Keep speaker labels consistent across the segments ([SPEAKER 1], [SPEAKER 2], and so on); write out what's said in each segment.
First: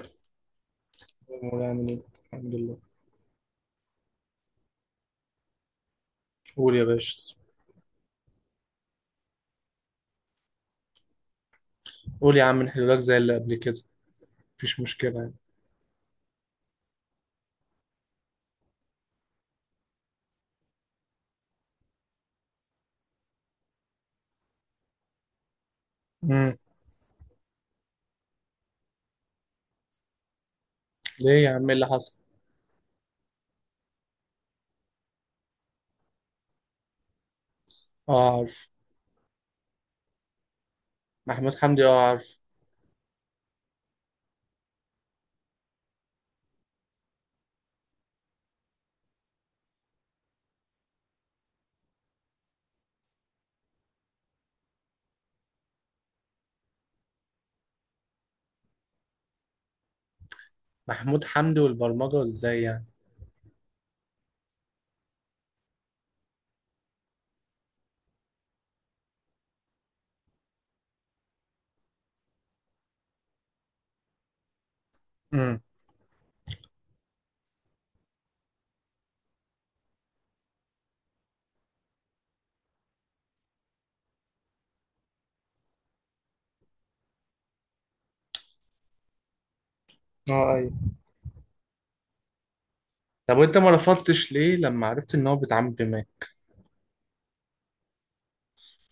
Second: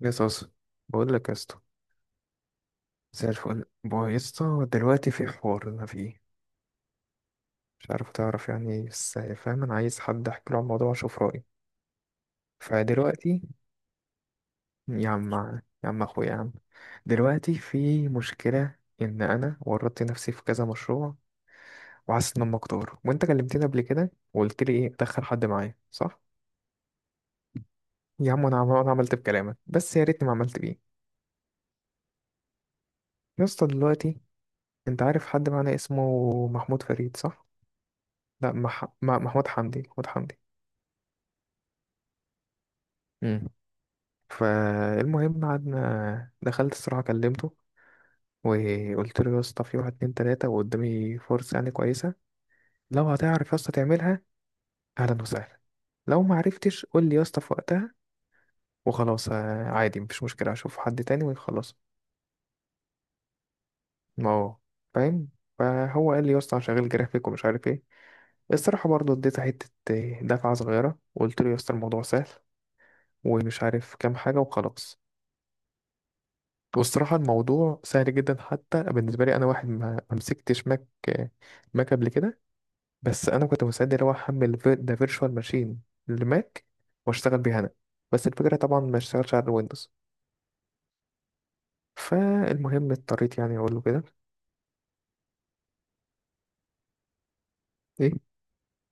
[SPEAKER 1] يا صاصة، بقول لك يا اسطى.
[SPEAKER 2] مولاي عامل ايه؟ الحمد لله.
[SPEAKER 1] زي الفل بقى يا اسطى. دلوقتي في حوار انا فيه
[SPEAKER 2] قول يا باشا.
[SPEAKER 1] مش عارف تعرف يعني إيه، بس فاهم انا عايز حد احكي له عن الموضوع واشوف رايه.
[SPEAKER 2] قول يا عم نحل لك زي اللي
[SPEAKER 1] فدلوقتي
[SPEAKER 2] قبل كده، مفيش
[SPEAKER 1] يا
[SPEAKER 2] مشكلة
[SPEAKER 1] عم،
[SPEAKER 2] يعني.
[SPEAKER 1] يا عم اخويا يا عم، دلوقتي في مشكله ان انا ورطت نفسي في كذا مشروع وحاسس ان انا مكتور، وانت كلمتني قبل كده وقلت لي ايه، ادخل حد معايا صح.
[SPEAKER 2] امم.
[SPEAKER 1] يا عم انا أنا عملت بكلامك بس يا ريتني ما عملت بيه.
[SPEAKER 2] ليه يا عم إيه اللي حصل؟
[SPEAKER 1] يا اسطى دلوقتي انت عارف حد معانا اسمه محمود فريد صح.
[SPEAKER 2] اه
[SPEAKER 1] لا
[SPEAKER 2] عارف.
[SPEAKER 1] محمود حمدي محمود حمدي.
[SPEAKER 2] محمود حمدي اه عارف.
[SPEAKER 1] مم. فالمهم قعدنا، دخلت الصراحة كلمته وقلت له يا اسطى في واحد اتنين تلاتة وقدامي فرصة يعني كويسة. لو هتعرف يا اسطى تعملها أهلا وسهلا، لو ما عرفتش قول لي يا اسطى في وقتها وخلاص عادي مفيش مشكلة، أشوف حد
[SPEAKER 2] محمود
[SPEAKER 1] تاني
[SPEAKER 2] حمدي
[SPEAKER 1] وخلاص.
[SPEAKER 2] والبرمجة ازاي يعني؟
[SPEAKER 1] ما هو فاهم. فهو قال لي يا اسطى أنا شغال جرافيك ومش عارف ايه. الصراحة برضه اديته حتة دفعة صغيرة وقلت له يا اسطى الموضوع سهل ومش عارف كام حاجة وخلاص.
[SPEAKER 2] امم.
[SPEAKER 1] والصراحة الموضوع سهل جدا حتى بالنسبة لي أنا، واحد ما مسكتش ماك قبل كده. بس أنا كنت مستعد اللي هو أحمل ده فيرتشوال ماشين لماك وأشتغل بيها أنا، بس الفكرة طبعا ما اشتغلش على الويندوز.
[SPEAKER 2] اه ايوه.
[SPEAKER 1] فالمهم
[SPEAKER 2] طب
[SPEAKER 1] اضطريت
[SPEAKER 2] وانت
[SPEAKER 1] يعني
[SPEAKER 2] ما
[SPEAKER 1] أقول له كده.
[SPEAKER 2] رفضتش ليه لما عرفت ان هو بيتعامل بماك؟
[SPEAKER 1] إيه؟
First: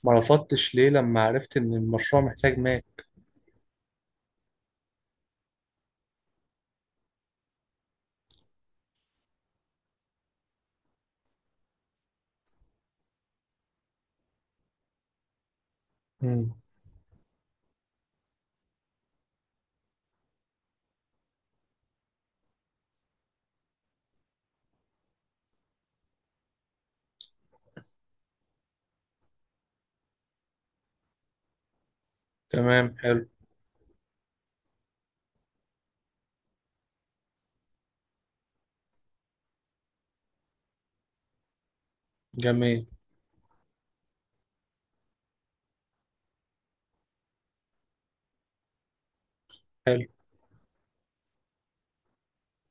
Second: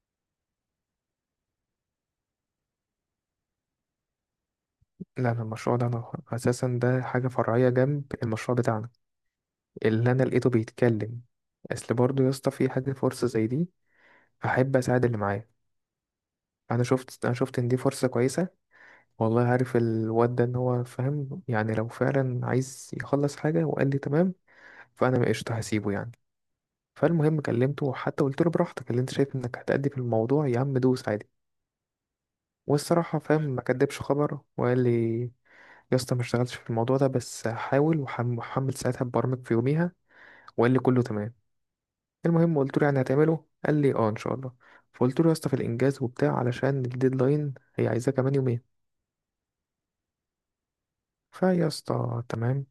[SPEAKER 2] ما رفضتش ليه لما عرفت ان المشروع محتاج ماك؟
[SPEAKER 1] لا أنا المشروع ده أنا أساسا ده حاجة فرعية جنب المشروع بتاعنا اللي أنا لقيته بيتكلم. أصل برضه يا اسطى في حاجة فرصة زي دي أحب أساعد اللي معايا.
[SPEAKER 2] امم.
[SPEAKER 1] أنا شفت إن دي فرصة كويسة، والله عارف الواد ده ان هو فاهم يعني لو فعلا عايز يخلص حاجة وقال لي تمام، فانا ما قشطة هسيبه يعني. فالمهم كلمته، وحتى قلت له براحتك اللي انت شايف انك هتأدي في الموضوع يا عم دوس عادي.
[SPEAKER 2] تمام
[SPEAKER 1] والصراحة
[SPEAKER 2] حلو.
[SPEAKER 1] فاهم ما كدبش خبر وقال لي يا اسطى ما اشتغلتش في الموضوع ده بس حاول وحمل ساعتها، ببرمج في يوميها. وقال لي كله تمام. المهم قلت له
[SPEAKER 2] جميل.
[SPEAKER 1] يعني هتعمله، قال لي اه ان شاء الله. فقلت له يا اسطى في الانجاز وبتاع علشان الديدلاين هي عايزاه كمان يومين.
[SPEAKER 2] حلو.
[SPEAKER 1] فيا اسطى تمام.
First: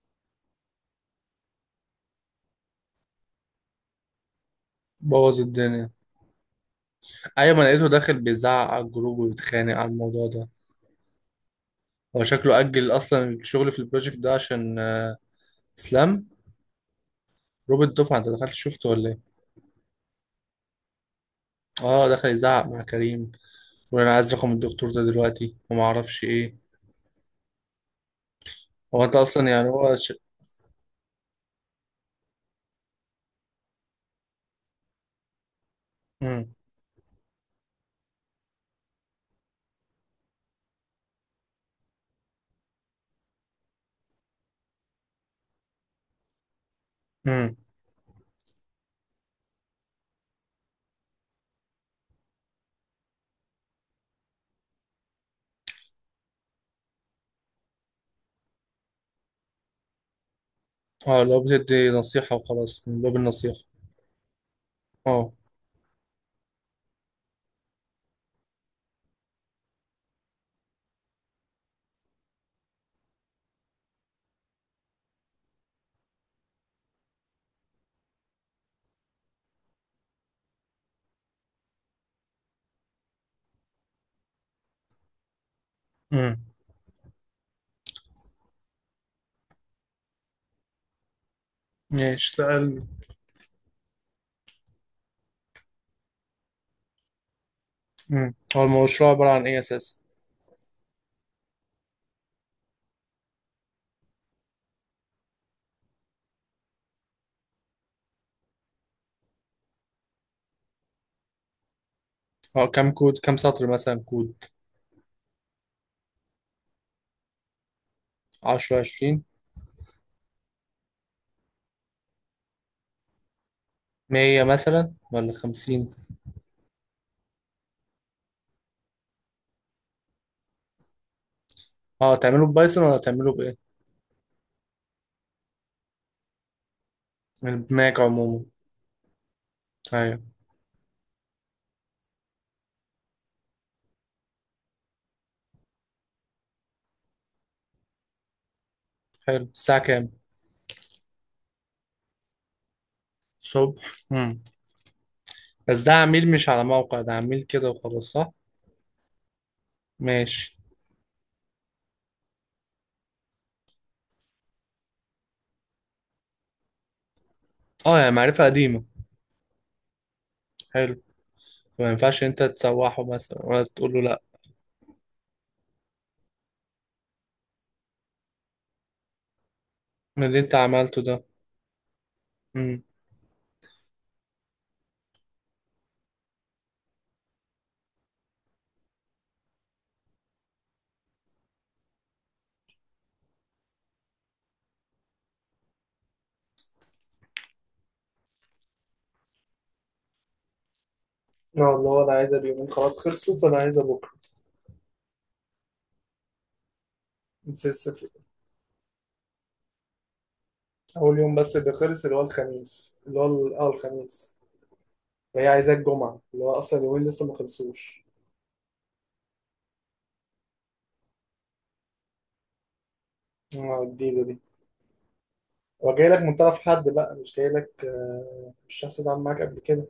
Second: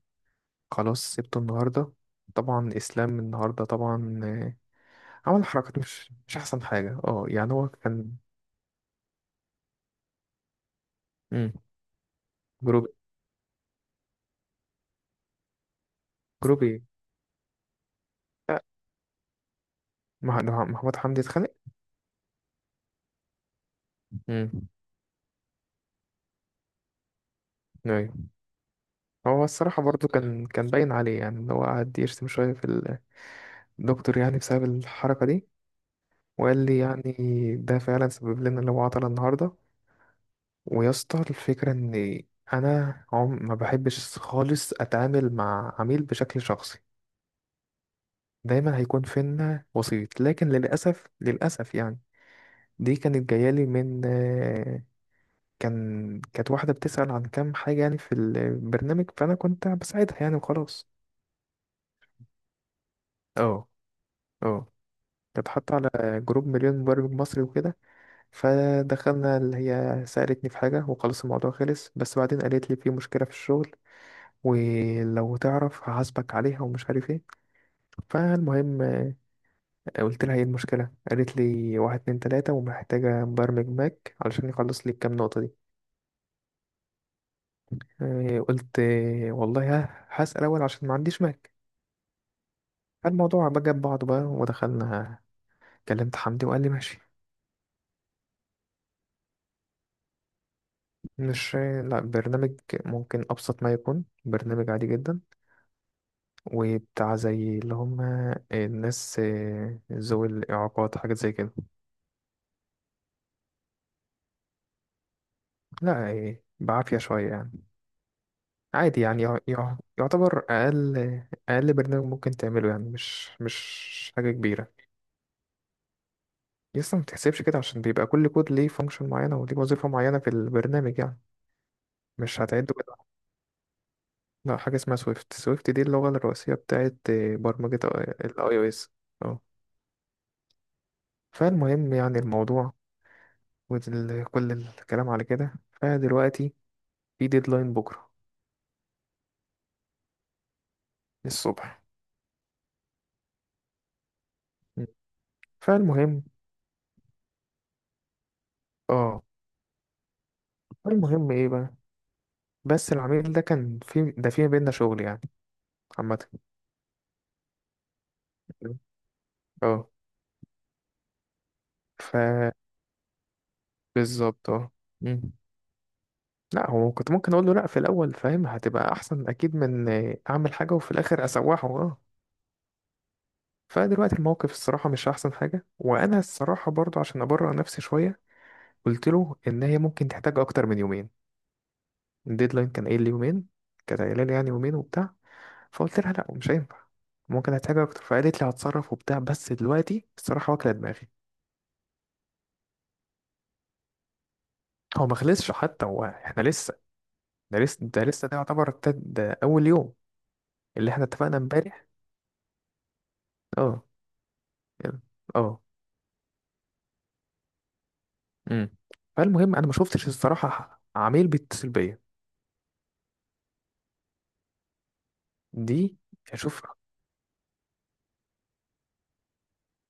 [SPEAKER 1] خلاص سبته النهارده. طبعا اسلام النهارده طبعا
[SPEAKER 2] بوظ
[SPEAKER 1] عمل حركات
[SPEAKER 2] الدنيا.
[SPEAKER 1] مش احسن حاجه، اه يعني
[SPEAKER 2] ايوه، ما
[SPEAKER 1] هو
[SPEAKER 2] لقيته
[SPEAKER 1] كان.
[SPEAKER 2] داخل بيزعق على الجروب وبيتخانق على الموضوع ده.
[SPEAKER 1] مم.
[SPEAKER 2] هو شكله
[SPEAKER 1] جروب.
[SPEAKER 2] أجل أصلا الشغل في البروجكت ده عشان اسلام.
[SPEAKER 1] جروب ايه؟
[SPEAKER 2] روبرت دفعه انت دخلت
[SPEAKER 1] لا
[SPEAKER 2] شفته ولا ايه؟
[SPEAKER 1] ده محمود حمدي اتخانق.
[SPEAKER 2] اه دخل يزعق مع كريم، ولا انا عايز
[SPEAKER 1] مم.
[SPEAKER 2] رقم الدكتور ده دلوقتي وما اعرفش ايه.
[SPEAKER 1] ايوه.
[SPEAKER 2] هو انت
[SPEAKER 1] هو
[SPEAKER 2] اصلا يعني
[SPEAKER 1] الصراحه برضو كان باين عليه، يعني ان هو قعد يشتم شويه في الدكتور يعني بسبب الحركه دي.
[SPEAKER 2] مم.
[SPEAKER 1] وقال لي يعني ده فعلا سبب لنا اللي هو عطل النهارده. ويا اسطى الفكره ان انا عم ما بحبش خالص اتعامل مع عميل بشكل شخصي،
[SPEAKER 2] مم.
[SPEAKER 1] دايما هيكون فينا وسيط، لكن للأسف للأسف يعني دي كانت جايالي من كانت واحدة بتسأل عن كام حاجة يعني في البرنامج فأنا كنت بساعدها يعني وخلاص.
[SPEAKER 2] اه لو بتدي نصيحه وخلاص من باب النصيحه.
[SPEAKER 1] اه. اه.
[SPEAKER 2] اه.
[SPEAKER 1] كانت حاطة على جروب مليون مبرمج مصري وكده. فدخلنا اللي هي سألتني في حاجة وخلاص الموضوع خلص، بس بعدين قالت لي في مشكلة في الشغل ولو تعرف هحاسبك عليها ومش عارف ايه. فالمهم قلت لها ايه المشكلة، قالت لي واحد اتنين تلاتة ومحتاجة مبرمج ماك علشان يخلص لي الكام نقطة دي.
[SPEAKER 2] مم.
[SPEAKER 1] قلت والله ها هسأل أول عشان ما عنديش ماك.
[SPEAKER 2] ماشي سأل.
[SPEAKER 1] الموضوع بقى جاب بعضه بقى ودخلنا. كلمت حمدي وقال لي ماشي.
[SPEAKER 2] مم. هو المشروع عباره عن ايه اساسا؟
[SPEAKER 1] مش، لا برنامج. ممكن أبسط ما يكون برنامج عادي جدا وبتاع زي اللي هم الناس ذوي الإعاقات، حاجات زي كده.
[SPEAKER 2] اه كام كود، كام سطر مثلا كود؟
[SPEAKER 1] لا بعافية شوية يعني.
[SPEAKER 2] 10،
[SPEAKER 1] عادي
[SPEAKER 2] 20.
[SPEAKER 1] يعني يعتبر اقل، اقل برنامج ممكن تعمله، يعني مش حاجه
[SPEAKER 2] 100
[SPEAKER 1] كبيره.
[SPEAKER 2] مثلا ولا 50؟
[SPEAKER 1] لسه ما تحسبش كده عشان بيبقى كل كود ليه فانكشن معينه وليه وظيفه معينه في البرنامج يعني.
[SPEAKER 2] اه
[SPEAKER 1] مش
[SPEAKER 2] تعمله
[SPEAKER 1] هتعده
[SPEAKER 2] ببايثون
[SPEAKER 1] كده.
[SPEAKER 2] ولا تعمله بايه؟
[SPEAKER 1] لا حاجه اسمها سويفت. سويفت دي اللغه الرئيسيه بتاعت
[SPEAKER 2] من
[SPEAKER 1] برمجه
[SPEAKER 2] الماك عموما.
[SPEAKER 1] الاي او اس. اه.
[SPEAKER 2] ايوه.
[SPEAKER 1] فالمهم يعني الموضوع كل الكلام على كده. فدلوقتي في ديدلاين بكره
[SPEAKER 2] حلو، الساعه كام؟
[SPEAKER 1] الصبح.
[SPEAKER 2] الصبح.
[SPEAKER 1] م.
[SPEAKER 2] بس ده
[SPEAKER 1] فالمهم.
[SPEAKER 2] عميل مش على موقع، ده عميل كده وخلاص صح؟
[SPEAKER 1] اه.
[SPEAKER 2] ماشي.
[SPEAKER 1] المهم ايه بقى، بس العميل ده كان في ده في بينا شغل يعني عامة.
[SPEAKER 2] اه يعني معرفة قديمة.
[SPEAKER 1] اه.
[SPEAKER 2] حلو. ما
[SPEAKER 1] ف
[SPEAKER 2] ينفعش انت تسوحه مثلا ولا تقول له لا؟
[SPEAKER 1] بالظبط اه. مم. لا هو كنت ممكن اقول له لا في الاول، فاهم هتبقى احسن اكيد من
[SPEAKER 2] من اللي
[SPEAKER 1] اعمل
[SPEAKER 2] انت
[SPEAKER 1] حاجه وفي
[SPEAKER 2] عملته ده.
[SPEAKER 1] الاخر اسوحه، اه.
[SPEAKER 2] امم.
[SPEAKER 1] فدلوقتي الموقف الصراحه مش احسن حاجه، وانا الصراحه برضو عشان ابرر نفسي شويه قلت له ان هي ممكن تحتاج اكتر من يومين. الديدلاين كان قايل لي يومين، كانت قايله لي يعني يومين وبتاع. فقلت لها لا مش هينفع، ممكن هحتاج اكتر، فقالت لي هتصرف وبتاع، بس دلوقتي الصراحه واكله دماغي.
[SPEAKER 2] اه اللي هو انا عايزها اليومين خلاص خلصوا فانا عايزها بكره.
[SPEAKER 1] هو ما خلصش حتى، هو احنا لسه. ده لسه
[SPEAKER 2] نسيس
[SPEAKER 1] ده
[SPEAKER 2] كده.
[SPEAKER 1] لسه ده يعتبر ده اول يوم اللي احنا
[SPEAKER 2] اول يوم
[SPEAKER 1] اتفقنا
[SPEAKER 2] بس اللي
[SPEAKER 1] امبارح.
[SPEAKER 2] خلص اللي هو الخميس اللي هو
[SPEAKER 1] اه.
[SPEAKER 2] الخميس.
[SPEAKER 1] يلا.
[SPEAKER 2] وهي
[SPEAKER 1] اه.
[SPEAKER 2] عايزاه الجمعه اللي هو اصلا اليومين لسه ما خلصوش.
[SPEAKER 1] امم. فالمهم انا ما شفتش الصراحه عميل بيتصل بيا.
[SPEAKER 2] اه الجديده دي.
[SPEAKER 1] دي.
[SPEAKER 2] هو جاي لك من
[SPEAKER 1] اشوف.
[SPEAKER 2] طرف حد بقى، مش جاي لك مش شخص اتعامل معاك قبل كده؟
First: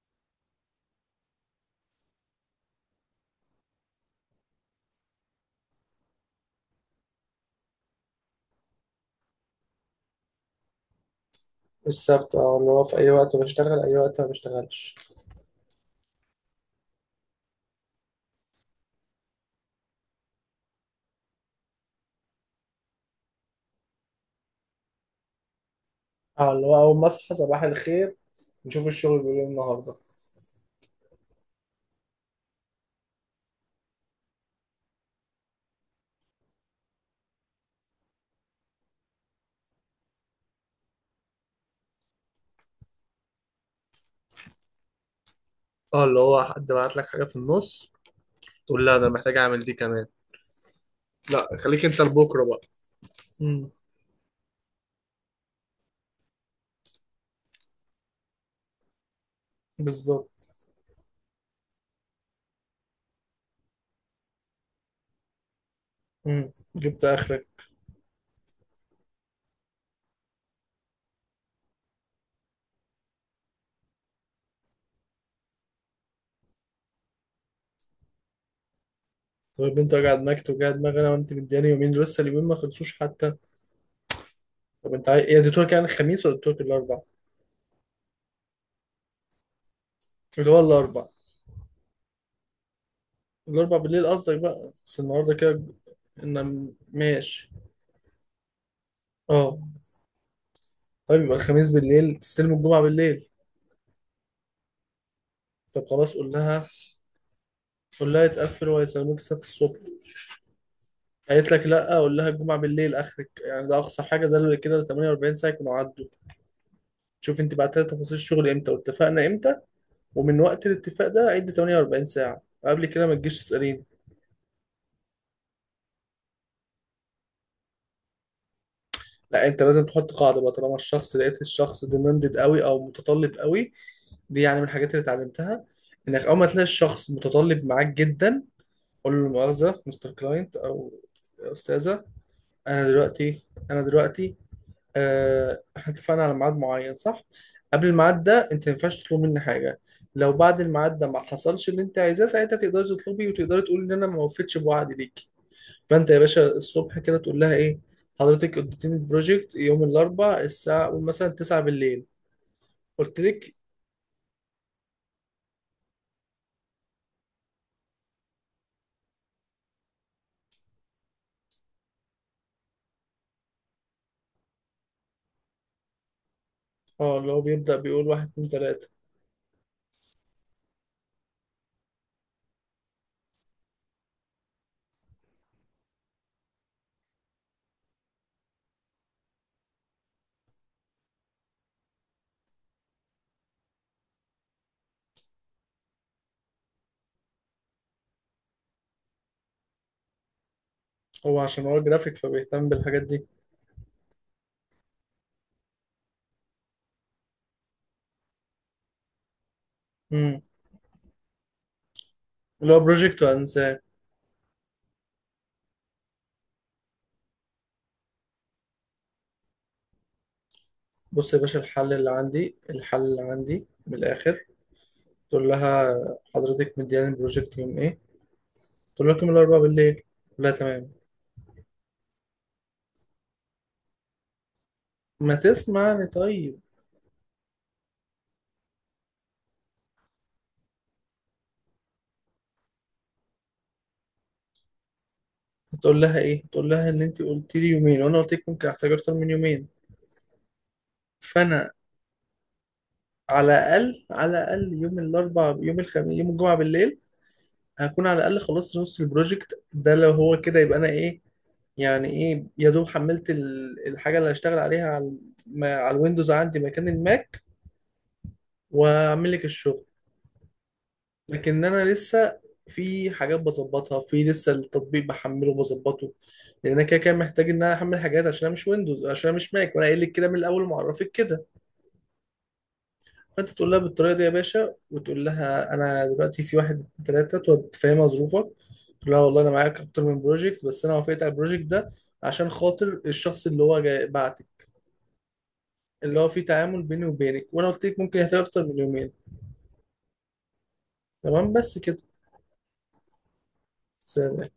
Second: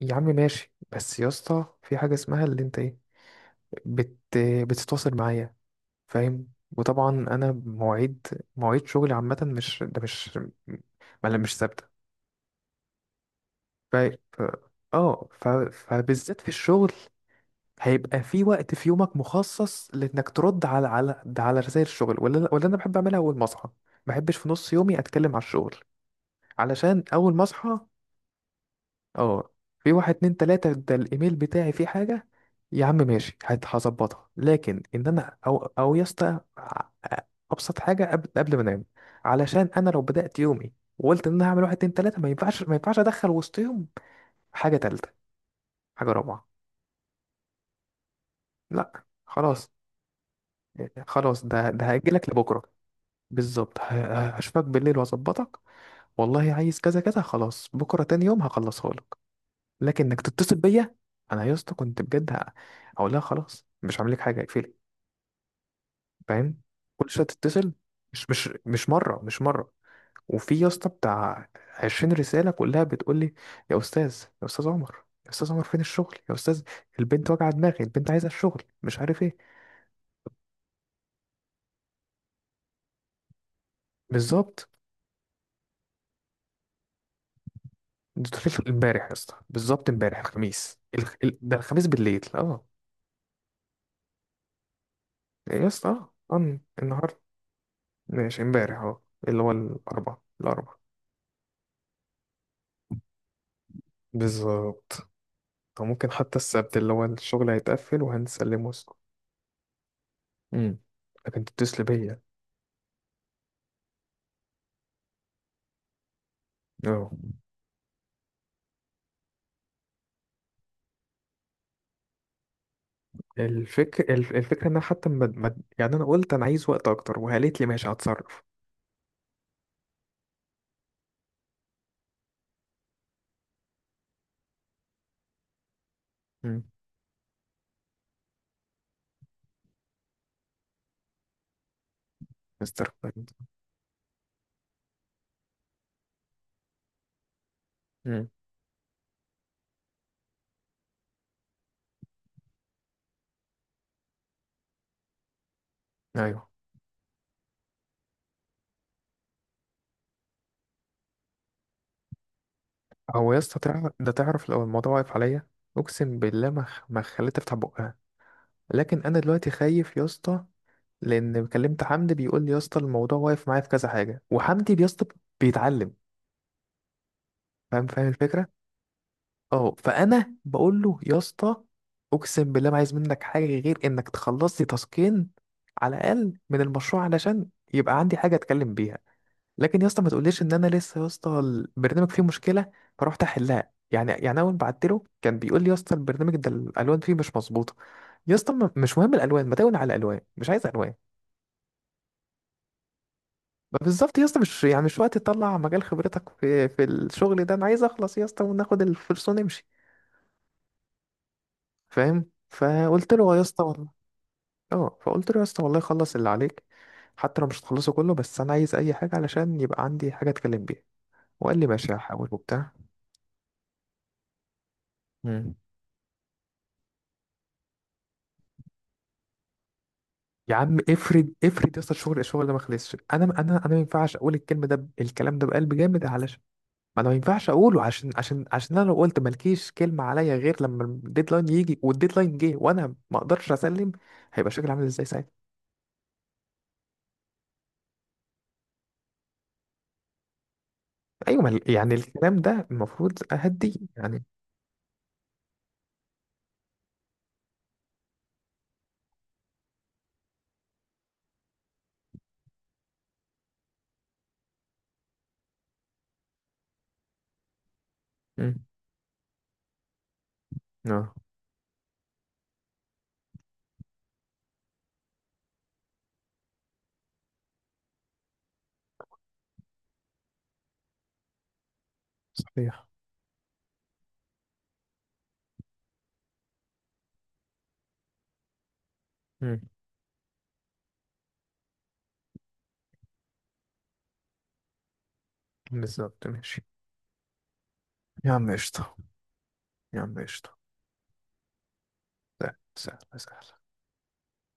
[SPEAKER 1] يا عم ماشي بس يا اسطى في حاجه اسمها اللي انت ايه، بت بتتواصل معايا، فاهم. وطبعا انا مواعيد، مواعيد شغلي عامه مش ده مش، ما مش ثابته.
[SPEAKER 2] السبت اه اللي هو في اي وقت بشتغل، اي
[SPEAKER 1] ف
[SPEAKER 2] وقت ما
[SPEAKER 1] ف-
[SPEAKER 2] بشتغلش.
[SPEAKER 1] اه فبالذات في الشغل هيبقى في وقت في يومك مخصص لانك ترد على على ده على رسائل الشغل، ولا انا بحب اعملها اول ما اصحى. ما بحبش في نص يومي اتكلم على الشغل،
[SPEAKER 2] اه اللي هو أول
[SPEAKER 1] علشان
[SPEAKER 2] ما أصحى
[SPEAKER 1] اول ما
[SPEAKER 2] صباح
[SPEAKER 1] اصحى
[SPEAKER 2] الخير نشوف الشغل بيقول إيه
[SPEAKER 1] اه في
[SPEAKER 2] النهاردة.
[SPEAKER 1] واحد اتنين تلاتة ده الايميل بتاعي فيه حاجة يا عم ماشي هظبطها. لكن ان انا او يا اسطى ابسط حاجة قبل ما انام، علشان انا لو بدأت يومي وقلت ان انا هعمل واحد اتنين تلاتة ما ينفعش، ادخل وسطهم حاجة تالتة،
[SPEAKER 2] اه
[SPEAKER 1] حاجة
[SPEAKER 2] اللي هو
[SPEAKER 1] رابعة.
[SPEAKER 2] حد بعت لك حاجة في النص تقول لا
[SPEAKER 1] لا
[SPEAKER 2] انا محتاج اعمل دي
[SPEAKER 1] خلاص،
[SPEAKER 2] كمان.
[SPEAKER 1] خلاص
[SPEAKER 2] لا
[SPEAKER 1] ده
[SPEAKER 2] خليك انت
[SPEAKER 1] هاجلك
[SPEAKER 2] لبكرة بقى.
[SPEAKER 1] لبكرة.
[SPEAKER 2] امم.
[SPEAKER 1] بالظبط. هشوفك بالليل واظبطك. والله عايز كذا كذا خلاص بكره تاني يوم هخلصها لك، لكن انك
[SPEAKER 2] بالظبط.
[SPEAKER 1] تتصل بيا. انا يا اسطى كنت بجد هقول لها خلاص مش هعمل لك حاجه اقفلي، فاهم.
[SPEAKER 2] جبت
[SPEAKER 1] كل شويه
[SPEAKER 2] آخرك.
[SPEAKER 1] تتصل مش مره مش مره. وفي يا اسطى بتاع 20 رساله كلها بتقول لي يا استاذ، يا استاذ عمر، يا استاذ عمر فين الشغل يا استاذ. البنت واجعه دماغي، البنت عايزه الشغل مش عارف ايه.
[SPEAKER 2] طب أنت قاعد معاك وجع دماغ أنا وأنت مدياني يومين لسه اليومين ما خلصوش حتى.
[SPEAKER 1] بالظبط.
[SPEAKER 2] طب أنت عايز إيه، اديتوك يعني الخميس ولا اديتوك الأربع؟
[SPEAKER 1] ده امبارح يا اسطى بالظبط امبارح
[SPEAKER 2] اللي هو
[SPEAKER 1] الخميس
[SPEAKER 2] الأربع.
[SPEAKER 1] ده الخميس بالليل اه.
[SPEAKER 2] الأربع بالليل قصدك بقى، بس النهاردة كده.
[SPEAKER 1] يا اسطى اه
[SPEAKER 2] إن
[SPEAKER 1] النهارده.
[SPEAKER 2] ماشي.
[SPEAKER 1] ماشي امبارح اهو اللي هو
[SPEAKER 2] أه.
[SPEAKER 1] الاربع. الاربع
[SPEAKER 2] طيب يبقى الخميس بالليل تستلم الجمعة بالليل.
[SPEAKER 1] بالظبط. او
[SPEAKER 2] طب
[SPEAKER 1] ممكن
[SPEAKER 2] خلاص قول
[SPEAKER 1] حتى
[SPEAKER 2] لها.
[SPEAKER 1] السبت اللي هو الشغل هيتقفل
[SPEAKER 2] قول لها يتقفل
[SPEAKER 1] وهنسلمه اسطى.
[SPEAKER 2] وهيسلموك السبت الصبح.
[SPEAKER 1] امم. لكن
[SPEAKER 2] قالت لك
[SPEAKER 1] تتصل
[SPEAKER 2] لا، قول
[SPEAKER 1] بيا.
[SPEAKER 2] لها الجمعه بالليل اخرك، يعني ده اقصى حاجه، ده اللي كده 48 ساعه يكونوا عدوا.
[SPEAKER 1] اه.
[SPEAKER 2] شوف انت بعت لها تفاصيل الشغل امتى واتفقنا امتى، ومن وقت الاتفاق ده عد 48 ساعه، قبل كده ما تجيش تساليني.
[SPEAKER 1] الفكره ان انا حتى يعني انا قلت انا عايز وقت اكتر وقالت لي ماشي هتصرف.
[SPEAKER 2] لا انت لازم تحط قاعده بقى، طالما الشخص لقيت الشخص ديماندد قوي او متطلب قوي. دي يعني من الحاجات اللي اتعلمتها، انك اول ما تلاقي
[SPEAKER 1] امم.
[SPEAKER 2] الشخص متطلب معاك جدا، قول له مؤاخذه مستر كلاينت او يا استاذه، انا
[SPEAKER 1] مستر فايد.
[SPEAKER 2] دلوقتي انا دلوقتي احنا اتفقنا على ميعاد معين صح؟ قبل الميعاد
[SPEAKER 1] امم.
[SPEAKER 2] ده انت ما ينفعش تطلب مني حاجة. لو بعد الميعاد ده ما حصلش اللي انت عايزاه ساعتها تقدري تطلبي وتقدري تقولي ان انا ما وفيتش بوعدي ليكي. فانت يا باشا
[SPEAKER 1] ايوه.
[SPEAKER 2] الصبح كده تقول لها ايه؟ حضرتك اديتيني البروجكت يوم الاربعاء الساعة قول مثلا 9 بالليل، قلت
[SPEAKER 1] هو يا
[SPEAKER 2] لك.
[SPEAKER 1] اسطى تعرف ده، تعرف لو الموضوع واقف عليا اقسم بالله ما خليت افتح بقها. لكن انا دلوقتي خايف يا اسطى، لان كلمت حمدي بيقول لي يا اسطى الموضوع واقف معايا في كذا حاجه، وحمدي يا اسطى بيتعلم،
[SPEAKER 2] اه اللي هو بيبدأ
[SPEAKER 1] فاهم،
[SPEAKER 2] بيقول
[SPEAKER 1] فاهم
[SPEAKER 2] واحد اتنين
[SPEAKER 1] الفكره.
[SPEAKER 2] تلاتة.
[SPEAKER 1] اه. فانا بقول له يا اسطى اقسم بالله ما عايز منك حاجه غير انك تخلص لي تاسكين على الاقل من المشروع، علشان يبقى عندي حاجه اتكلم بيها. لكن يا اسطى ما تقوليش ان انا لسه يا اسطى البرنامج فيه مشكله فرحت احلها يعني. اول ما بعت له كان بيقول لي يا اسطى البرنامج ده الالوان فيه مش مظبوطه. يا اسطى مش مهم الالوان، ما تقول على الالوان، مش عايز الوان.
[SPEAKER 2] هو عشان هو جرافيك فبيهتم بالحاجات دي.
[SPEAKER 1] ما بالظبط يا اسطى مش وقت تطلع مجال خبرتك في الشغل ده، انا عايز اخلص يا اسطى وناخد الفلوس ونمشي.
[SPEAKER 2] امم.
[SPEAKER 1] فاهم.
[SPEAKER 2] اللي هو
[SPEAKER 1] فقلت
[SPEAKER 2] بروجكت
[SPEAKER 1] له يا اسطى
[SPEAKER 2] وانساه.
[SPEAKER 1] والله. اه. فقلت له يا اسطى والله خلص اللي عليك، حتى لو مش هتخلصه كله، بس انا عايز اي حاجه علشان يبقى عندي حاجه اتكلم بيها.
[SPEAKER 2] بص يا باشا،
[SPEAKER 1] وقال لي
[SPEAKER 2] الحل
[SPEAKER 1] ماشي
[SPEAKER 2] اللي
[SPEAKER 1] هحاول
[SPEAKER 2] عندي،
[SPEAKER 1] وبتاع.
[SPEAKER 2] الحل اللي عندي من الاخر. تقول
[SPEAKER 1] مم.
[SPEAKER 2] لها حضرتك مدياني البروجكت يوم ايه؟ تقول لها يوم الاربعاء بالليل. تقول لها
[SPEAKER 1] يا عم
[SPEAKER 2] تمام.
[SPEAKER 1] افرض افرض يا اسطى الشغل ده ما خلصش، انا انا ما ينفعش اقول الكلمه ده
[SPEAKER 2] ما
[SPEAKER 1] الكلام ده بقلب جامد،
[SPEAKER 2] تسمعني
[SPEAKER 1] علشان
[SPEAKER 2] طيب.
[SPEAKER 1] ما انا ما ينفعش اقوله عشان عشان انا لو قلت مالكيش كلمه عليا غير لما الديدلاين يجي، والديدلاين جه وانا ما اقدرش اسلم هيبقى شكلي عامل ازاي ساعتها.
[SPEAKER 2] تقول لها ايه، تقول لها ان انت قلت لي يومين وانا قلت لك ممكن احتاج اكتر من يومين.
[SPEAKER 1] ايوه ما
[SPEAKER 2] فانا
[SPEAKER 1] يعني الكلام ده المفروض
[SPEAKER 2] على
[SPEAKER 1] اهديه
[SPEAKER 2] الاقل
[SPEAKER 1] يعني.
[SPEAKER 2] على الاقل يوم الاربعاء يوم الخميس يوم الجمعه بالليل هكون على الاقل خلصت نص البروجكت ده. لو هو كده يبقى انا ايه، يعني ايه، يا دوب حملت الحاجه اللي هشتغل عليها على على الويندوز عندي مكان الماك،
[SPEAKER 1] امم.
[SPEAKER 2] واعمل لك الشغل.
[SPEAKER 1] اه.
[SPEAKER 2] لكن انا لسه في حاجات بظبطها، في لسه التطبيق بحمله وبظبطه، لان انا كده كده محتاج ان انا احمل حاجات عشان انا مش ويندوز، عشان انا مش ماك، وانا قايل لك كده من الاول ومعرفك كده.
[SPEAKER 1] صحيح.
[SPEAKER 2] فانت تقول لها بالطريقه دي يا باشا، وتقول لها انا دلوقتي في واحد اتنين تلاته، تقعد تفهمها ظروفك. تقول لها والله انا
[SPEAKER 1] امم.
[SPEAKER 2] معاك اكتر من بروجكت بس انا وافقت على البروجكت ده عشان خاطر الشخص اللي هو جاي بعتك، اللي
[SPEAKER 1] بالظبط
[SPEAKER 2] هو في
[SPEAKER 1] ماشي.
[SPEAKER 2] تعامل بيني وبينك، وانا قلت لك ممكن
[SPEAKER 1] يا
[SPEAKER 2] يحتاج
[SPEAKER 1] عم
[SPEAKER 2] اكتر من
[SPEAKER 1] قشطه،
[SPEAKER 2] يومين.
[SPEAKER 1] يا عم قشطه.
[SPEAKER 2] تمام بس كده.
[SPEAKER 1] سهل، سهل، سهل.
[SPEAKER 2] سلام.